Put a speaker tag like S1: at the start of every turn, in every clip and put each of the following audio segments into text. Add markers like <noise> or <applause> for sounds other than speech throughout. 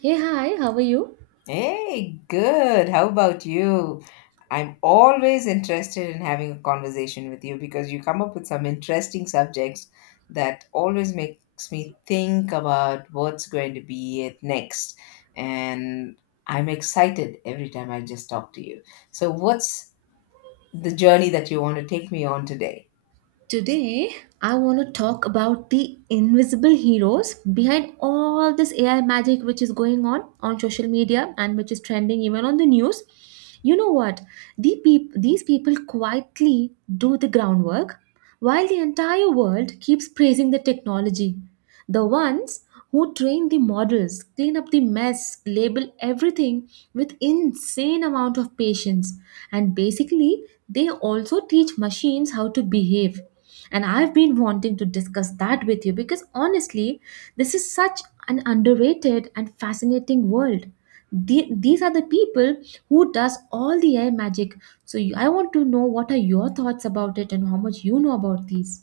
S1: Hey, hi, how are you?
S2: Hey, good. How about you? I'm always interested in having a conversation with you because you come up with some interesting subjects that always makes me think about what's going to be it next. And I'm excited every time I just talk to you. So, what's the journey that you want to take me on today?
S1: Today, I want to talk about the invisible heroes behind all this AI magic which is going on social media and which is trending even on the news. You know what? These people quietly do the groundwork while the entire world keeps praising the technology. The ones who train the models, clean up the mess, label everything, with insane amount of patience, and basically they also teach machines how to behave. And I've been wanting to discuss that with you because honestly this is such an underrated and fascinating world. These are the people who does all the AI magic. So I want to know what are your thoughts about it and how much you know about these.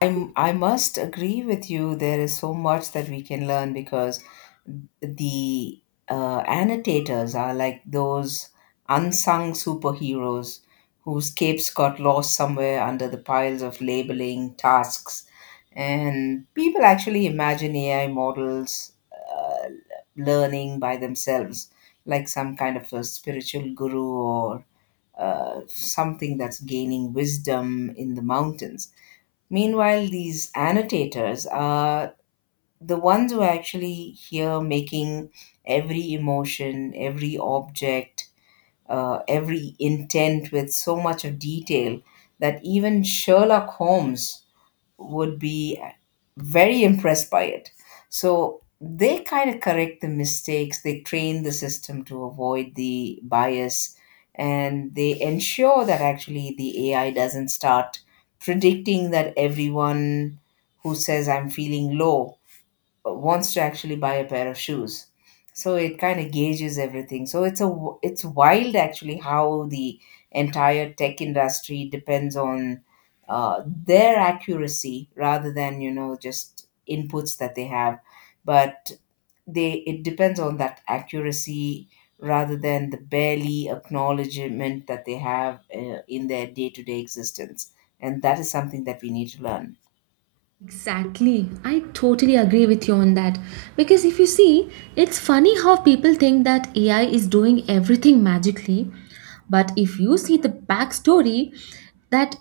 S2: I must agree with you. There is so much that we can learn because the annotators are like those unsung superheroes whose capes got lost somewhere under the piles of labeling tasks. And people actually imagine AI models uh, learning by themselves, like some kind of a spiritual guru or something that's gaining wisdom in the mountains. Meanwhile, these annotators are the ones who are actually here making every emotion, every object, every intent with so much of detail that even Sherlock Holmes would be very impressed by it. So they kind of correct the mistakes, they train the system to avoid the bias, and they ensure that actually the AI doesn't start predicting that everyone who says, I'm feeling low, wants to actually buy a pair of shoes. So it kind of gauges everything. So it's wild actually how the entire tech industry depends on their accuracy rather than you know just inputs that they have. But they it depends on that accuracy rather than the barely acknowledgement that they have in their day-to-day existence, and that is something that we need to learn.
S1: Exactly. I totally agree with you on that. Because if you see, it's funny how people think that AI is doing everything magically. But if you see the backstory that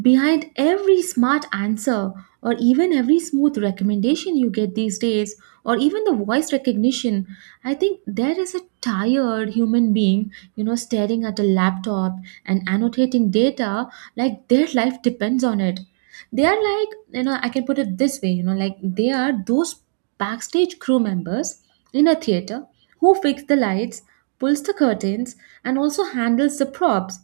S1: behind every smart answer, or even every smooth recommendation you get these days, or even the voice recognition, I think there is a tired human being, you know, staring at a laptop and annotating data like their life depends on it. They are like, you know, I can put it this way, you know, like they are those backstage crew members in a theater who fix the lights, pulls the curtains, and also handles the props.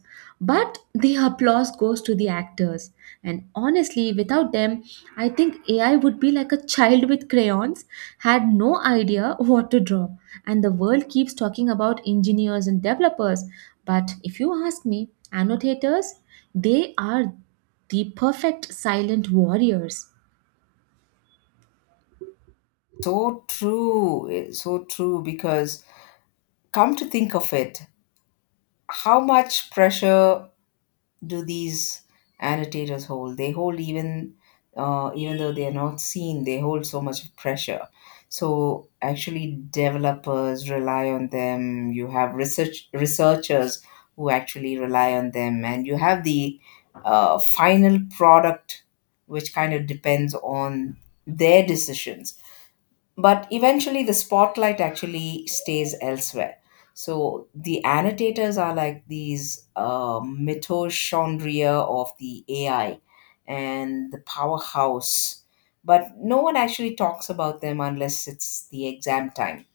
S1: But the applause goes to the actors. And honestly, without them, I think AI would be like a child with crayons, had no idea what to draw. And the world keeps talking about engineers and developers, but if you ask me, annotators, they are the perfect silent warriors.
S2: So true, eh, so true. Because come to think of it, how much pressure do these annotators hold? They hold even even though they are not seen, they hold so much pressure. So actually, developers rely on them. You have researchers who actually rely on them, and you have the final product, which kind of depends on their decisions, but eventually the spotlight actually stays elsewhere. So the annotators are like these mitochondria of the AI and the powerhouse, but no one actually talks about them unless it's the exam time.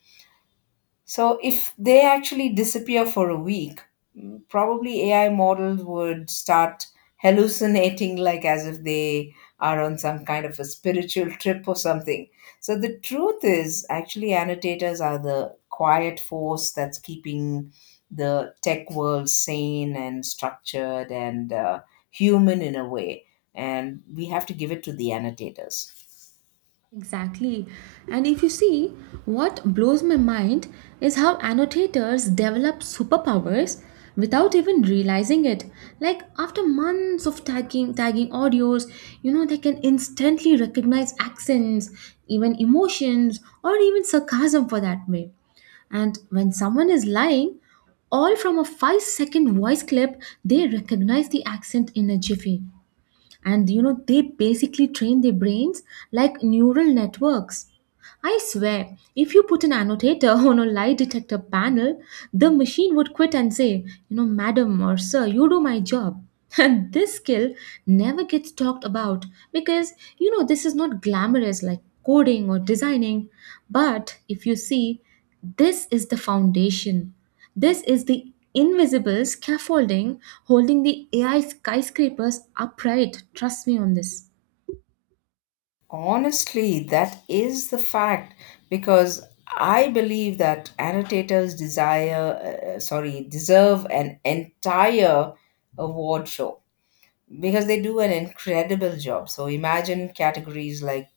S2: So if they actually disappear for a week, probably AI models would start hallucinating like as if they are on some kind of a spiritual trip or something. So the truth is actually annotators are the quiet force that's keeping the tech world sane and structured and human in a way. And we have to give it to the annotators.
S1: Exactly. And if you see, what blows my mind is how annotators develop superpowers without even realizing it. Like after months of tagging audios, you know, they can instantly recognize accents, even emotions, or even sarcasm for that way. And when someone is lying, all from a 5-second voice clip, they recognize the accent in a jiffy. And you know, they basically train their brains like neural networks. I swear, if you put an annotator <laughs> on a lie detector panel, the machine would quit and say, you know, madam or sir, you do my job. <laughs> And this skill never gets talked about because, you know, this is not glamorous like coding or designing. But if you see, this is the foundation. This is the invisible scaffolding holding the AI skyscrapers upright. Trust me on this.
S2: Honestly, that is the fact. Because I believe that annotators deserve an entire award show because they do an incredible job. So imagine categories like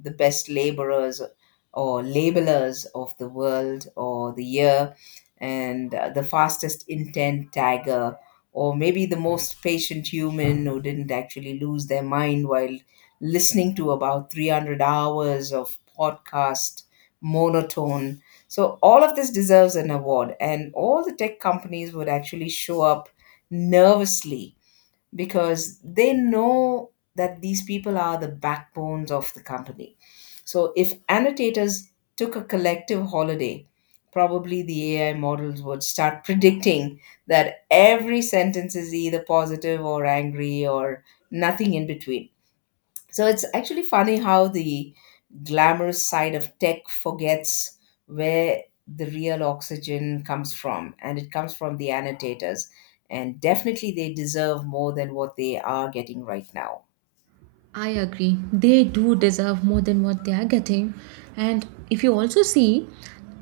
S2: the best laborers or labelers of the world or the year, and the fastest intent tagger, or maybe the most patient human who didn't actually lose their mind while listening to about 300 hours of podcast monotone. So all of this deserves an award, and all the tech companies would actually show up nervously because they know that these people are the backbones of the company. So if annotators took a collective holiday, probably the AI models would start <laughs> predicting that every sentence is either positive or angry or nothing in between. So it's actually funny how the glamorous side of tech forgets where the real oxygen comes from, and it comes from the annotators. And definitely, they deserve more than what they are getting right now.
S1: I agree. They do deserve more than what they are getting. And if you also see,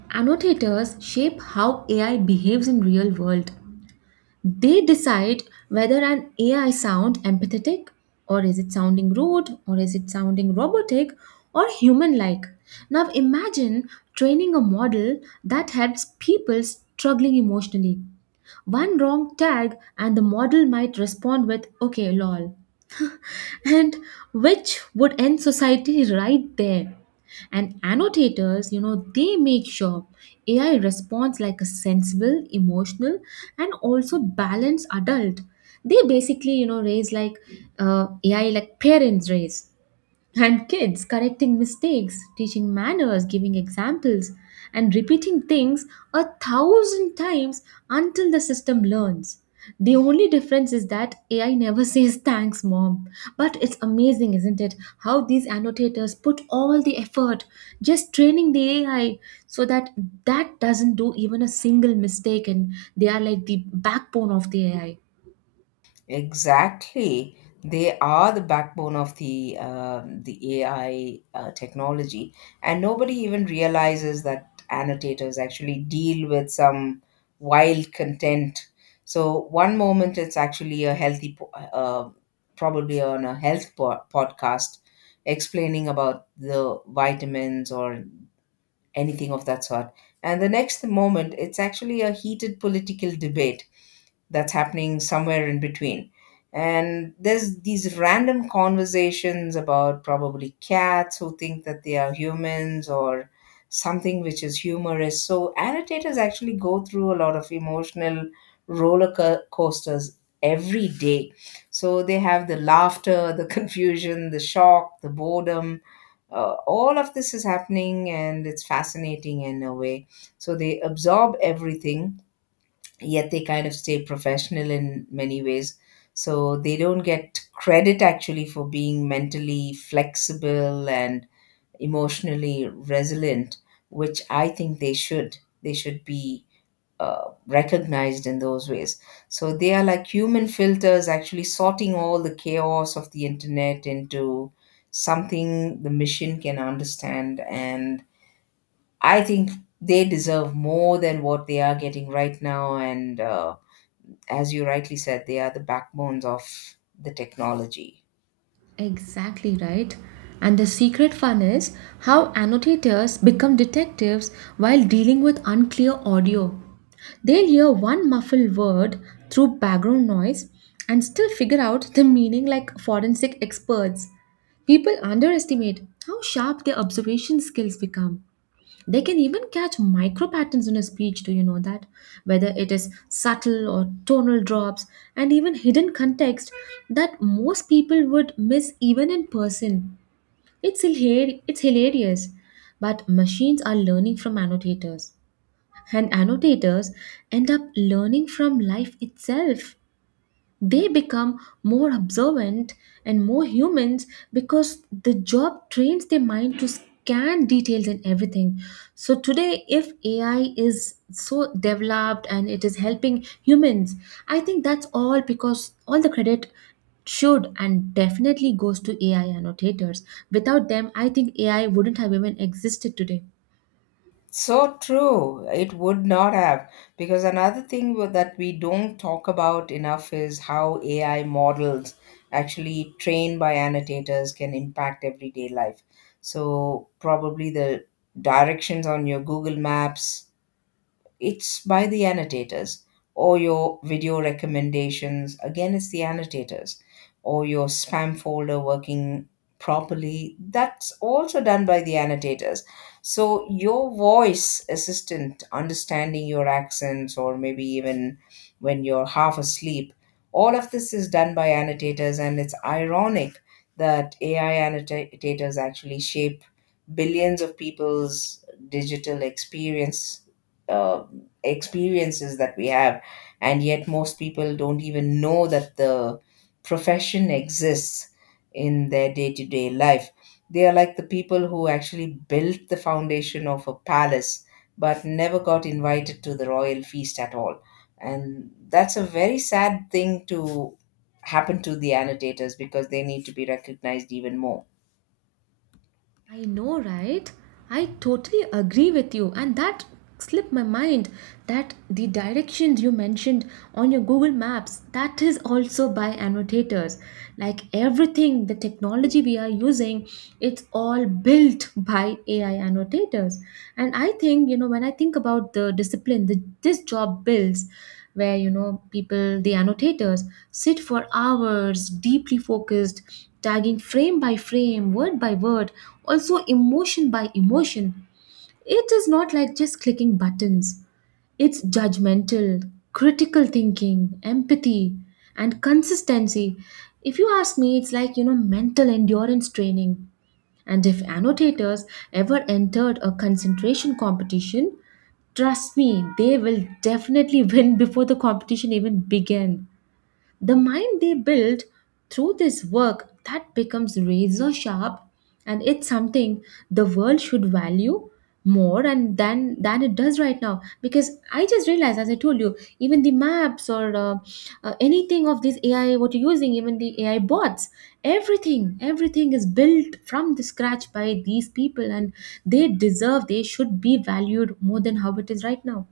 S1: annotators shape how AI behaves in real world. They decide whether an AI sound empathetic, or is it sounding rude, or is it sounding robotic or human like. Now imagine training a model that helps people struggling emotionally. One wrong tag and the model might respond with okay lol, and which would end society right there. And annotators, you know, they make sure AI responds like a sensible, emotional, and also balanced adult. They basically, you know, raise like AI like parents raise. And kids correcting mistakes, teaching manners, giving examples, and repeating things a thousand times until the system learns. The only difference is that AI never <laughs> says thanks, mom. But it's amazing, isn't it? How these annotators put all the effort just training the AI so that that doesn't do even a single mistake, and they are like the backbone of the AI.
S2: Exactly. They are the backbone of the AI technology, and nobody even realizes that annotators actually deal with some wild content. So one moment it's actually a probably on a podcast, explaining about the vitamins or anything of that sort, and the next moment it's actually a heated political debate that's happening somewhere in between. And there's these random conversations about probably cats who think that they are humans or something, which is humorous. So annotators actually go through a lot of emotional coasters every day. So they have the laughter, the <laughs> confusion, the shock, the boredom. All of this is happening and it's fascinating in a way. So they absorb everything yet they kind of stay professional in many ways. So they don't get credit actually for being mentally flexible and emotionally resilient, which I think they should. They should be recognized in those ways. So they are like human filters, actually sorting all the chaos of the internet into something the machine can understand. And I think they deserve more than what they are getting right now. And as you rightly said, they are the backbones of the technology.
S1: Exactly right. And the secret fun is how annotators become detectives while dealing with unclear audio. They'll hear one muffled word through background noise and still figure out the meaning like forensic experts. People underestimate how sharp their observation skills become. They can even catch micro patterns in a speech, do you know that? Whether it is subtle or tonal drops and even hidden context that most people would miss even in person. It's hilarious. But machines are learning from annotators, and annotators end up learning from life itself. They become more observant and more humans because the job trains their mind to scan details in everything. So today if AI is so developed and it is helping humans, I think that's all because all the credit should and definitely goes to AI annotators. Without them I think AI wouldn't have even existed today.
S2: So true. It would not have. Because another that we don't talk about enough is how AI models, actually trained by annotators, can impact everyday life. So, probably the directions on your Google Maps, it's by the annotators, or your video recommendations, again it's the annotators, or your spam folder working properly, that's also done by the annotators. So your voice assistant understanding your accents or maybe even when you're half asleep, all of this is done by annotators. And it's ironic that AI annotators actually shape billions of people's digital experience. Uh experiences that we have, and yet most people don't even know that the profession exists in their day-to-day life. They are like the people who actually built the foundation of a palace but never got invited to the royal feast at all. And that's a very sad thing to happen to the annotators, because they need to be recognized even more.
S1: I know, right? I totally agree with you, and that slipped my mind that the directions you mentioned on your Google Maps that is also by annotators. Like everything, the technology we are using, it's all built by AI annotators. And I think, you know, when I think about the discipline that this job builds, where you know people the annotators sit for hours deeply focused, tagging frame by frame, word by word, also emotion by emotion. It is not like just clicking buttons. It's judgmental, critical thinking, empathy, and consistency. If you ask me, it's like, you know, mental endurance training. And if annotators ever entered a concentration competition, trust me, they will definitely <laughs> win before the competition even began. The mind they build through this work that becomes razor sharp, and it's something the world should value more and than it does right now. Because I just realized, as I told you, even the maps or anything of this AI what you're using, even the AI bots, everything is built from the scratch by these people, and they should be valued more than how it is right now.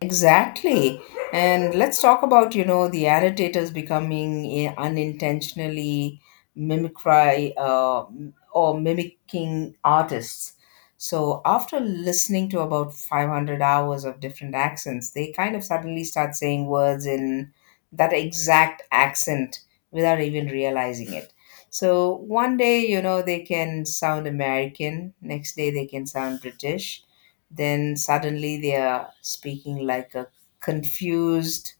S2: Exactly. And let's talk about, you know, the annotators becoming eh, unintentionally mimicry m- or mimicking artists. So after listening to about 500 hours of different accents, they kind of suddenly start saying words in that exact accent without even realizing it. So one day, you know, they can sound American, next day they can sound British, then suddenly they are speaking like a confused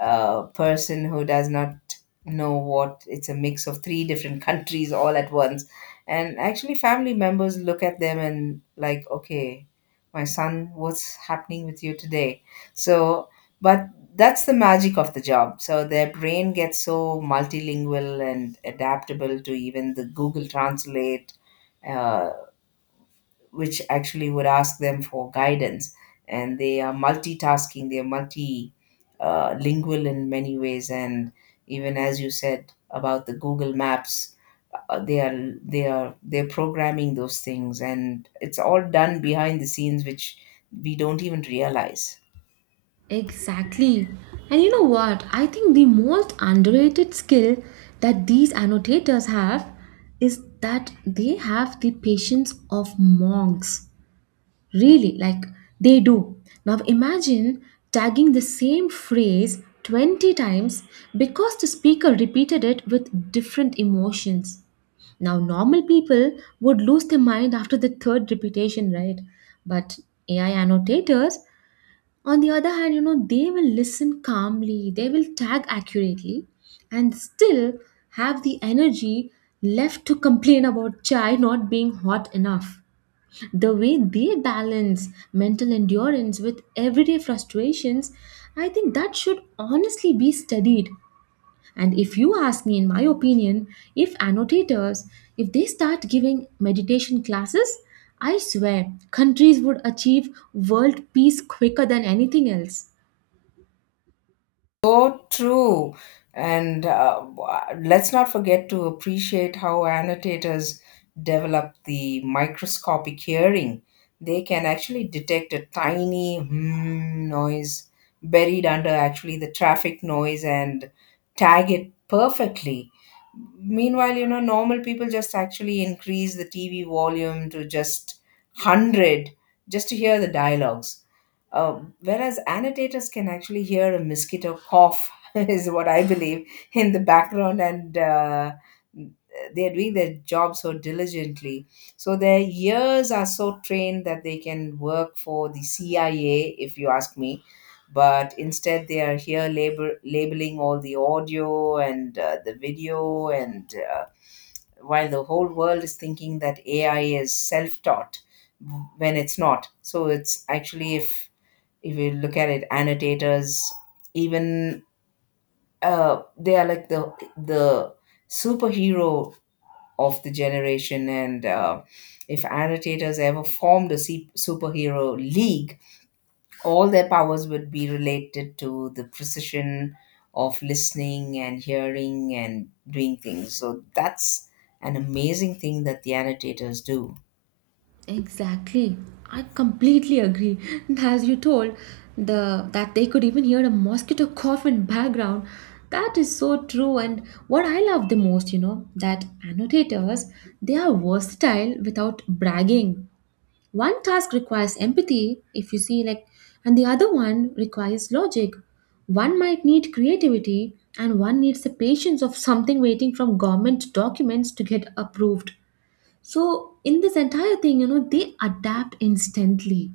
S2: person who does not know what it's a mix of three different <laughs> countries all at once. And actually family members look at them and like, okay, my son, what's happening with you today? So but that's the magic of the job. So their brain gets so multilingual and adaptable to even the Google Translate, uh, which actually would ask them for guidance. And they are multitasking, they're multi lingual in many ways. And even as you said about the Google Maps, they're programming those things, and it's all done behind the scenes, which we don't even realize.
S1: Exactly. And you know what? I think the most underrated skill that these annotators have is that they have the patience of monks. Really, like they do. Now imagine tagging the same phrase 20 times because the speaker repeated it with different emotions. Now, normal people would lose their mind after the third repetition, right? But AI annotators, on the other hand, you know, they will listen calmly, they will tag accurately, and still have the energy left to complain about chai not being hot enough. The way they balance mental endurance with everyday frustrations, I think that should honestly be studied. And if you ask me, in my opinion, if annotators, if they start giving meditation classes, I swear countries would achieve world peace quicker than anything else.
S2: So true. And let's not forget to appreciate how annotators develop the microscopic hearing. They can actually detect a tiny hmm noise buried under actually the traffic noise and tag it perfectly. Meanwhile, you know, normal people just actually increase the TV volume to just 100 just to hear the dialogues, whereas annotators can actually hear a mosquito cough, <laughs> is what I believe, in the background, and they're doing their job so diligently. So their ears are so trained that they can work for the CIA, if you ask me. But instead, they are here labeling all the audio and the video, and while the whole world is thinking that AI is self taught when it's not. So it's actually, if you look at it, annotators even they are like the superhero of the generation. And if annotators ever formed a superhero league, all their powers would be related to the precision of listening and hearing and doing things. So that's an amazing thing that the annotators do.
S1: Exactly. I completely agree. <laughs> As you told, the that they could even hear a mosquito cough in background. That is so true. And what I love the most, you know, that annotators, they are versatile without bragging. One task requires empathy, if you see like, and the other one requires logic. One might need creativity and one needs the patience of something waiting from government documents to get approved. So, in this entire thing, you know, they adapt instantly.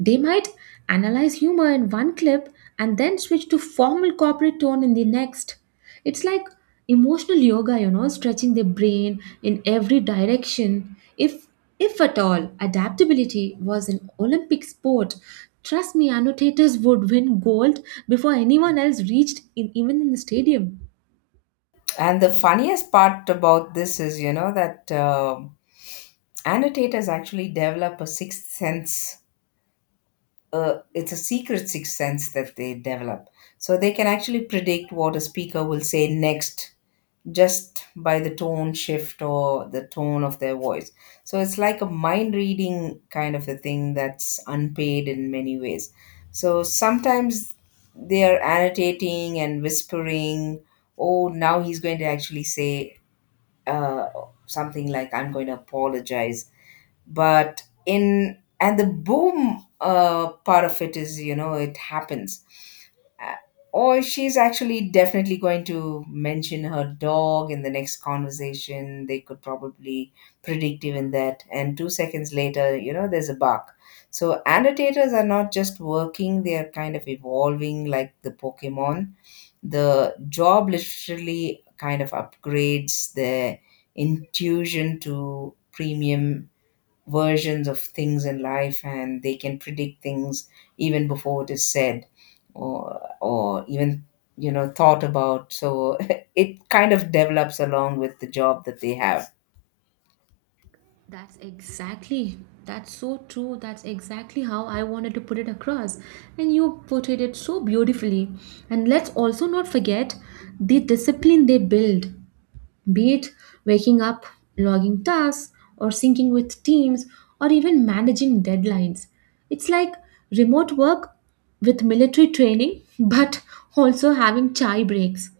S1: They might analyze humor in one clip and then switch to formal corporate tone in the next. It's like emotional yoga, you know, stretching the brain in every direction. If at all adaptability was an Olympic sport, trust me, annotators would win gold before anyone else reached in, even in the stadium.
S2: And the funniest part about this is, you know, that annotators actually develop a sixth sense. It's a secret sixth sense that they develop. So they can actually predict what a speaker will say next just by the tone shift or the tone of their voice. So it's like a mind reading kind of a thing that's unpaid in many ways. So sometimes they are annotating and whispering, oh, now he's going to actually say uh, something like, I'm going to apologize. But in, and the boom part of it is, you know, it happens. Uh, or she's actually definitely going to mention her dog in the next conversation. They could probably predict even that, and 2 seconds later, you know, there's a bark. So annotators are not just working, they are kind of evolving like the Pokemon. The job literally kind of upgrades their intuition to premium versions of things in life, and they can predict things even before it is said, or even, you know, thought about. So <laughs> it kind of develops along with the job that they have.
S1: That's exactly, that's so true. That's exactly how I wanted to put it across. And you portrayed it so beautifully. And let's also not forget the discipline they build, be it waking up, logging tasks, or syncing with teams, or even managing deadlines. It's like remote work with military training, <laughs> but also having chai breaks.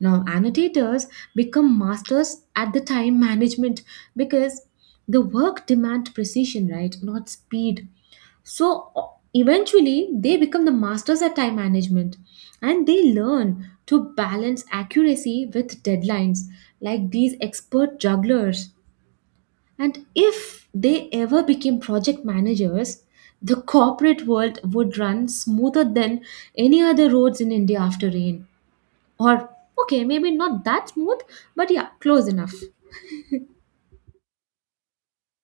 S1: Now, annotators become masters at the time management because the work demand precision, right? Not speed. So eventually, they become the masters at time management and they learn to balance accuracy with deadlines like these expert jugglers. And if they ever became project managers, the corporate world would run smoother than any other roads in India after rain. Or, okay, maybe not that smooth, but yeah, close enough.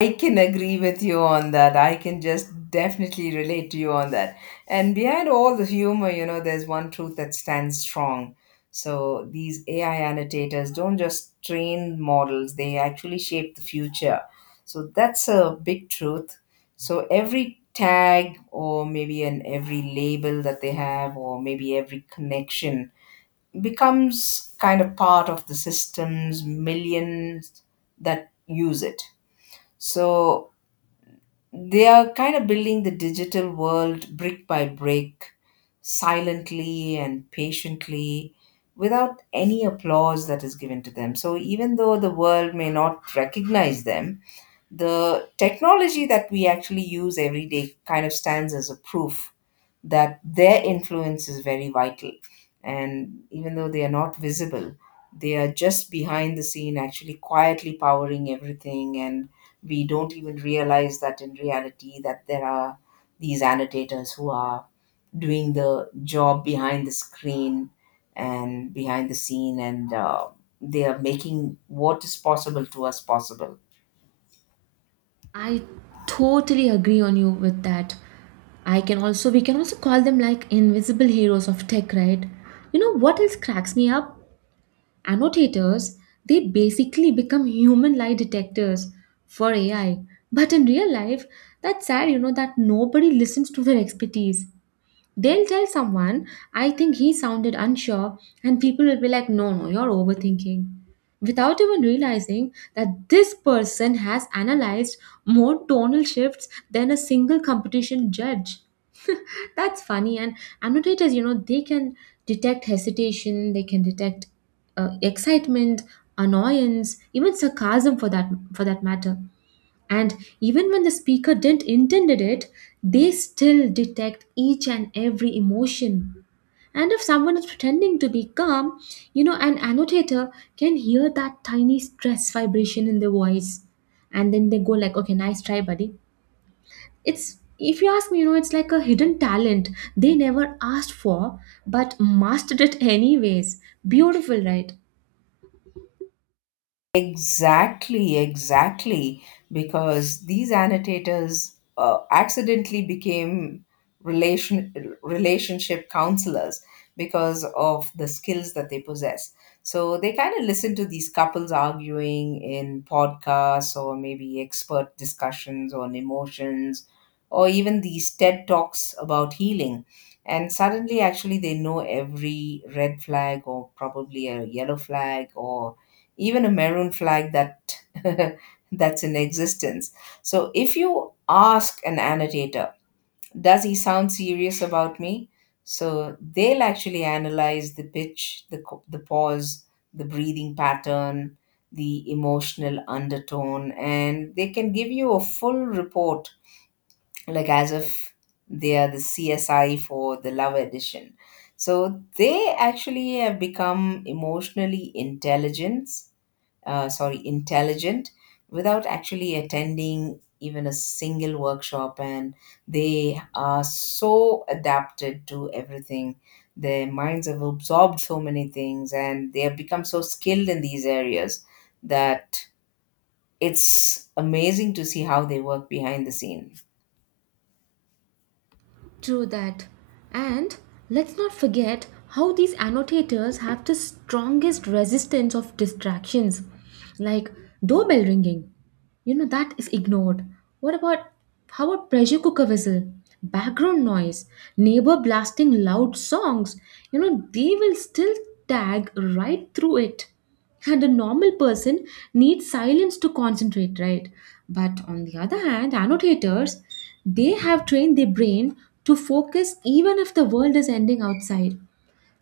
S2: I can agree with you on that. I can just definitely relate to you on that. And behind all the humor, you know, there's one truth that stands strong. So these AI annotators don't just train models, they actually shape the future. So that's a big truth. So every tag or maybe an every label that they have or maybe every connection becomes kind of part of the system's millions that use it. So they are kind of building the digital world brick by brick, silently and patiently, without any applause that is given to them. So, even though the world may not recognize them, the technology that we actually use every day kind of stands as a proof that their influence is very vital. And even though they are not visible, they are just behind the scene, actually quietly powering everything. And we don't even realize that in reality that there are these annotators who are doing the job behind the screen and behind the scene, and they are making what is possible to us possible.
S1: I totally agree on you with that. I can also We can also call them like invisible heroes of tech, right? You know what else cracks me up? Annotators, they basically become human lie detectors for AI. But in real life, that's sad, you know, that nobody listens to their expertise. They'll tell someone, I think he sounded unsure, and people will be like, no, no, you're overthinking. Without even realizing that this person has analyzed more tonal shifts than a single competition judge. <laughs> That's funny. And annotators, you know, they can detect hesitation, they can detect excitement, annoyance, even sarcasm for that matter. And even when the speaker didn't intended it, they still detect each and every emotion. And if someone is pretending to be calm, you know, an annotator can hear that tiny stress vibration in their voice, and then they go like, okay, nice try buddy it's If you ask me, you know, it's like a hidden talent they never asked for but mastered it anyways. Beautiful, right?
S2: Exactly, exactly. Because these annotators accidentally became relation relationship counselors because of the skills that they possess. So they kind of listen to these couples arguing in podcasts or maybe expert discussions on emotions or even these TED talks about healing. And suddenly, actually, they know every red flag or probably a yellow flag or even a maroon flag that <laughs> that's in existence. So if you ask an annotator, does he sound serious about me? So they'll actually analyze the pitch, the pause, the breathing pattern, the emotional undertone, and they can give you a full report, like as if they are the CSI for the Love Edition. So they actually have become emotionally intelligent without actually attending even a single workshop. And they are so adapted to everything. Their minds have absorbed so many things and they have become so skilled in these areas that it's amazing to see how they work behind the scene.
S1: True that. And let's not forget how these annotators have the strongest resistance of distractions, like doorbell ringing. You know, that is ignored. What about How about pressure cooker whistle, background noise, neighbor blasting loud songs? You know, they will still tag right through it. And a normal person needs silence to concentrate, right? But on the other hand, annotators, they have trained their brain to focus even if the world is ending outside.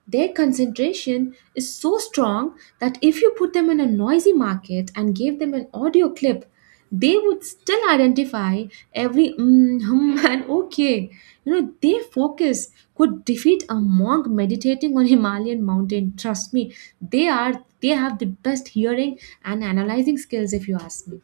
S1: Their concentration is so strong that if you put them in a noisy market and gave them an audio clip, they would still identify every mm, hum, <laughs> and okay. You know, their focus could defeat a monk meditating on Himalayan mountain. Trust me, they have the best hearing and analyzing skills if you ask me.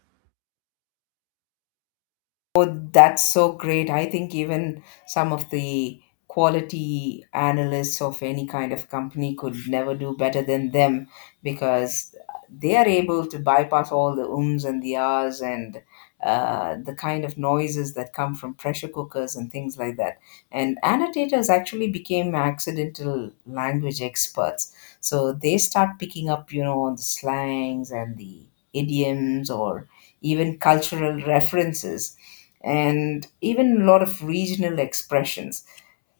S2: Oh, that's so great. I think even some of the quality analysts of any kind of company could never do better than them because they are able to bypass all the ums and the ahs and the kind of noises that come from pressure cookers and things like that. And annotators actually became accidental language experts. So they start picking up, you know, on the slangs and the idioms or even cultural references and even a lot of regional expressions.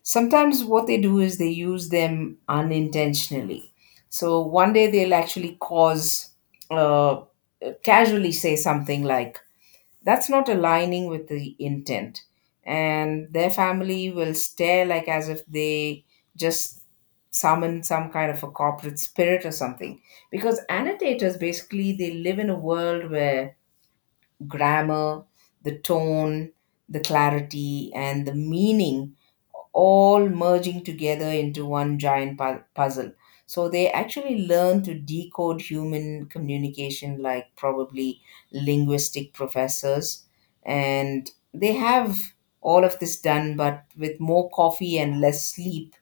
S2: Sometimes what they do is they use them unintentionally. So one day they'll actually uh, casually say something like, that's not aligning with the intent. And their family will stare like as if they just summon some kind of a corporate spirit or something. Because annotators basically they live in a world where grammar, the tone, the clarity, and the meaning all merging together into one giant puzzle. So they actually learn to decode human communication like probably linguistic professors. And they have all of this done, but with more coffee and less sleep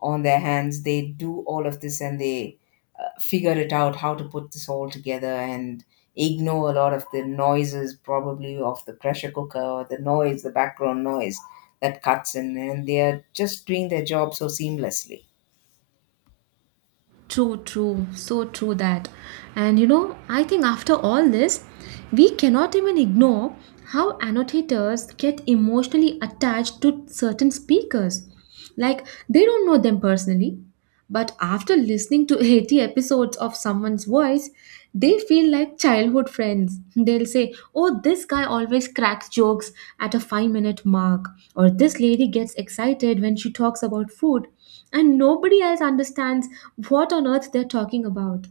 S2: on their hands, they do all of this and they figure it out how to put this all together and ignore a lot of the noises, probably of the pressure cooker or the noise, the background noise that cuts in, and they are just doing their job so seamlessly.
S1: True, true, so true that. And you know, I think after all this, we cannot even ignore how annotators get emotionally attached to certain speakers. Like, they don't know them personally, but after listening to 80 episodes of someone's voice, they feel like childhood friends. They'll say, oh, this guy always cracks jokes at a 5-minute mark, or this lady gets excited when she talks about food, and nobody else understands what on earth they're talking about.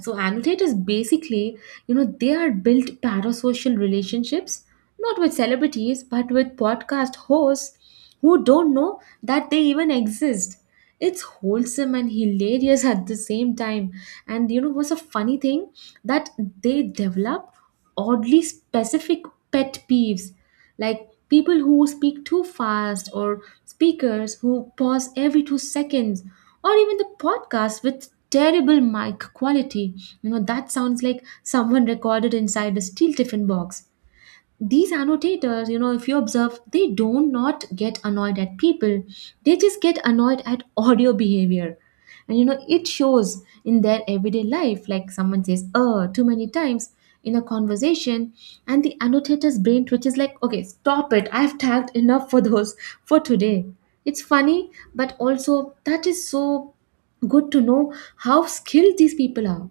S1: So annotators basically, you know, they are built parasocial relationships, not with celebrities, but with podcast hosts who don't know that they even exist. It's wholesome and hilarious at the same time. And you know what's a funny thing that they develop? Oddly specific pet peeves, like people who speak too fast, or speakers who pause every 2 seconds, or even the podcast with terrible mic quality, you know, that sounds like someone recorded inside a steel tiffin box. These annotators, you know, if you observe, they do not get annoyed at people, they just get annoyed at <laughs> audio behavior. And you know it shows in their everyday life, like someone says too many times in a conversation, and the annotator's brain twitches like, okay stop it, I've tagged enough for those <laughs> for today. It's funny, but also that is so good to know how skilled these people are.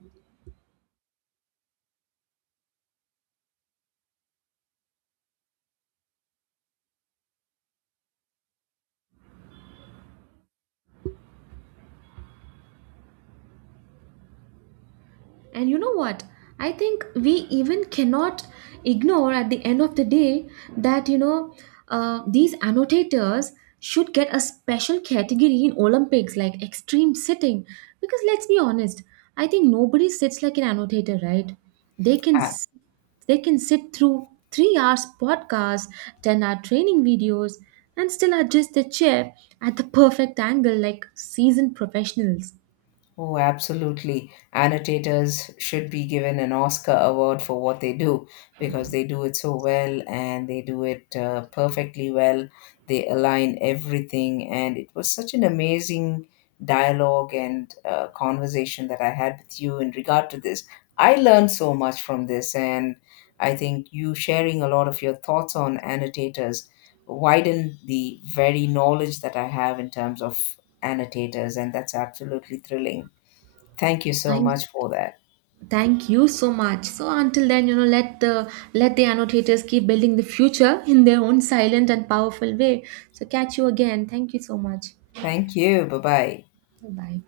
S1: And you know what? I think we even cannot ignore at the end of the day that, you know, these annotators should get a special category in Olympics, like extreme sitting. Because let's be honest, I think nobody sits like an annotator, right? They can s- they can sit through 3 hours podcasts, 10-hour training videos, and still adjust the chair at the perfect angle like seasoned professionals.
S2: Oh, absolutely. Annotators should be given an Oscar award for what they do because they do it so well and they do it perfectly well. They align everything, and it was such an amazing dialogue and conversation that I had with you in regard to this. I learned so much from this, and I think you sharing a lot of your thoughts on annotators widened the very knowledge that I have in terms of annotators, and that's absolutely thrilling. Thank you so
S1: I'm
S2: much for that.
S1: Thank you so much. So until then, you know, let the annotators keep building the future in their own silent and powerful way. So catch you again. Thank you so much.
S2: Thank you. Bye bye.
S1: Bye bye.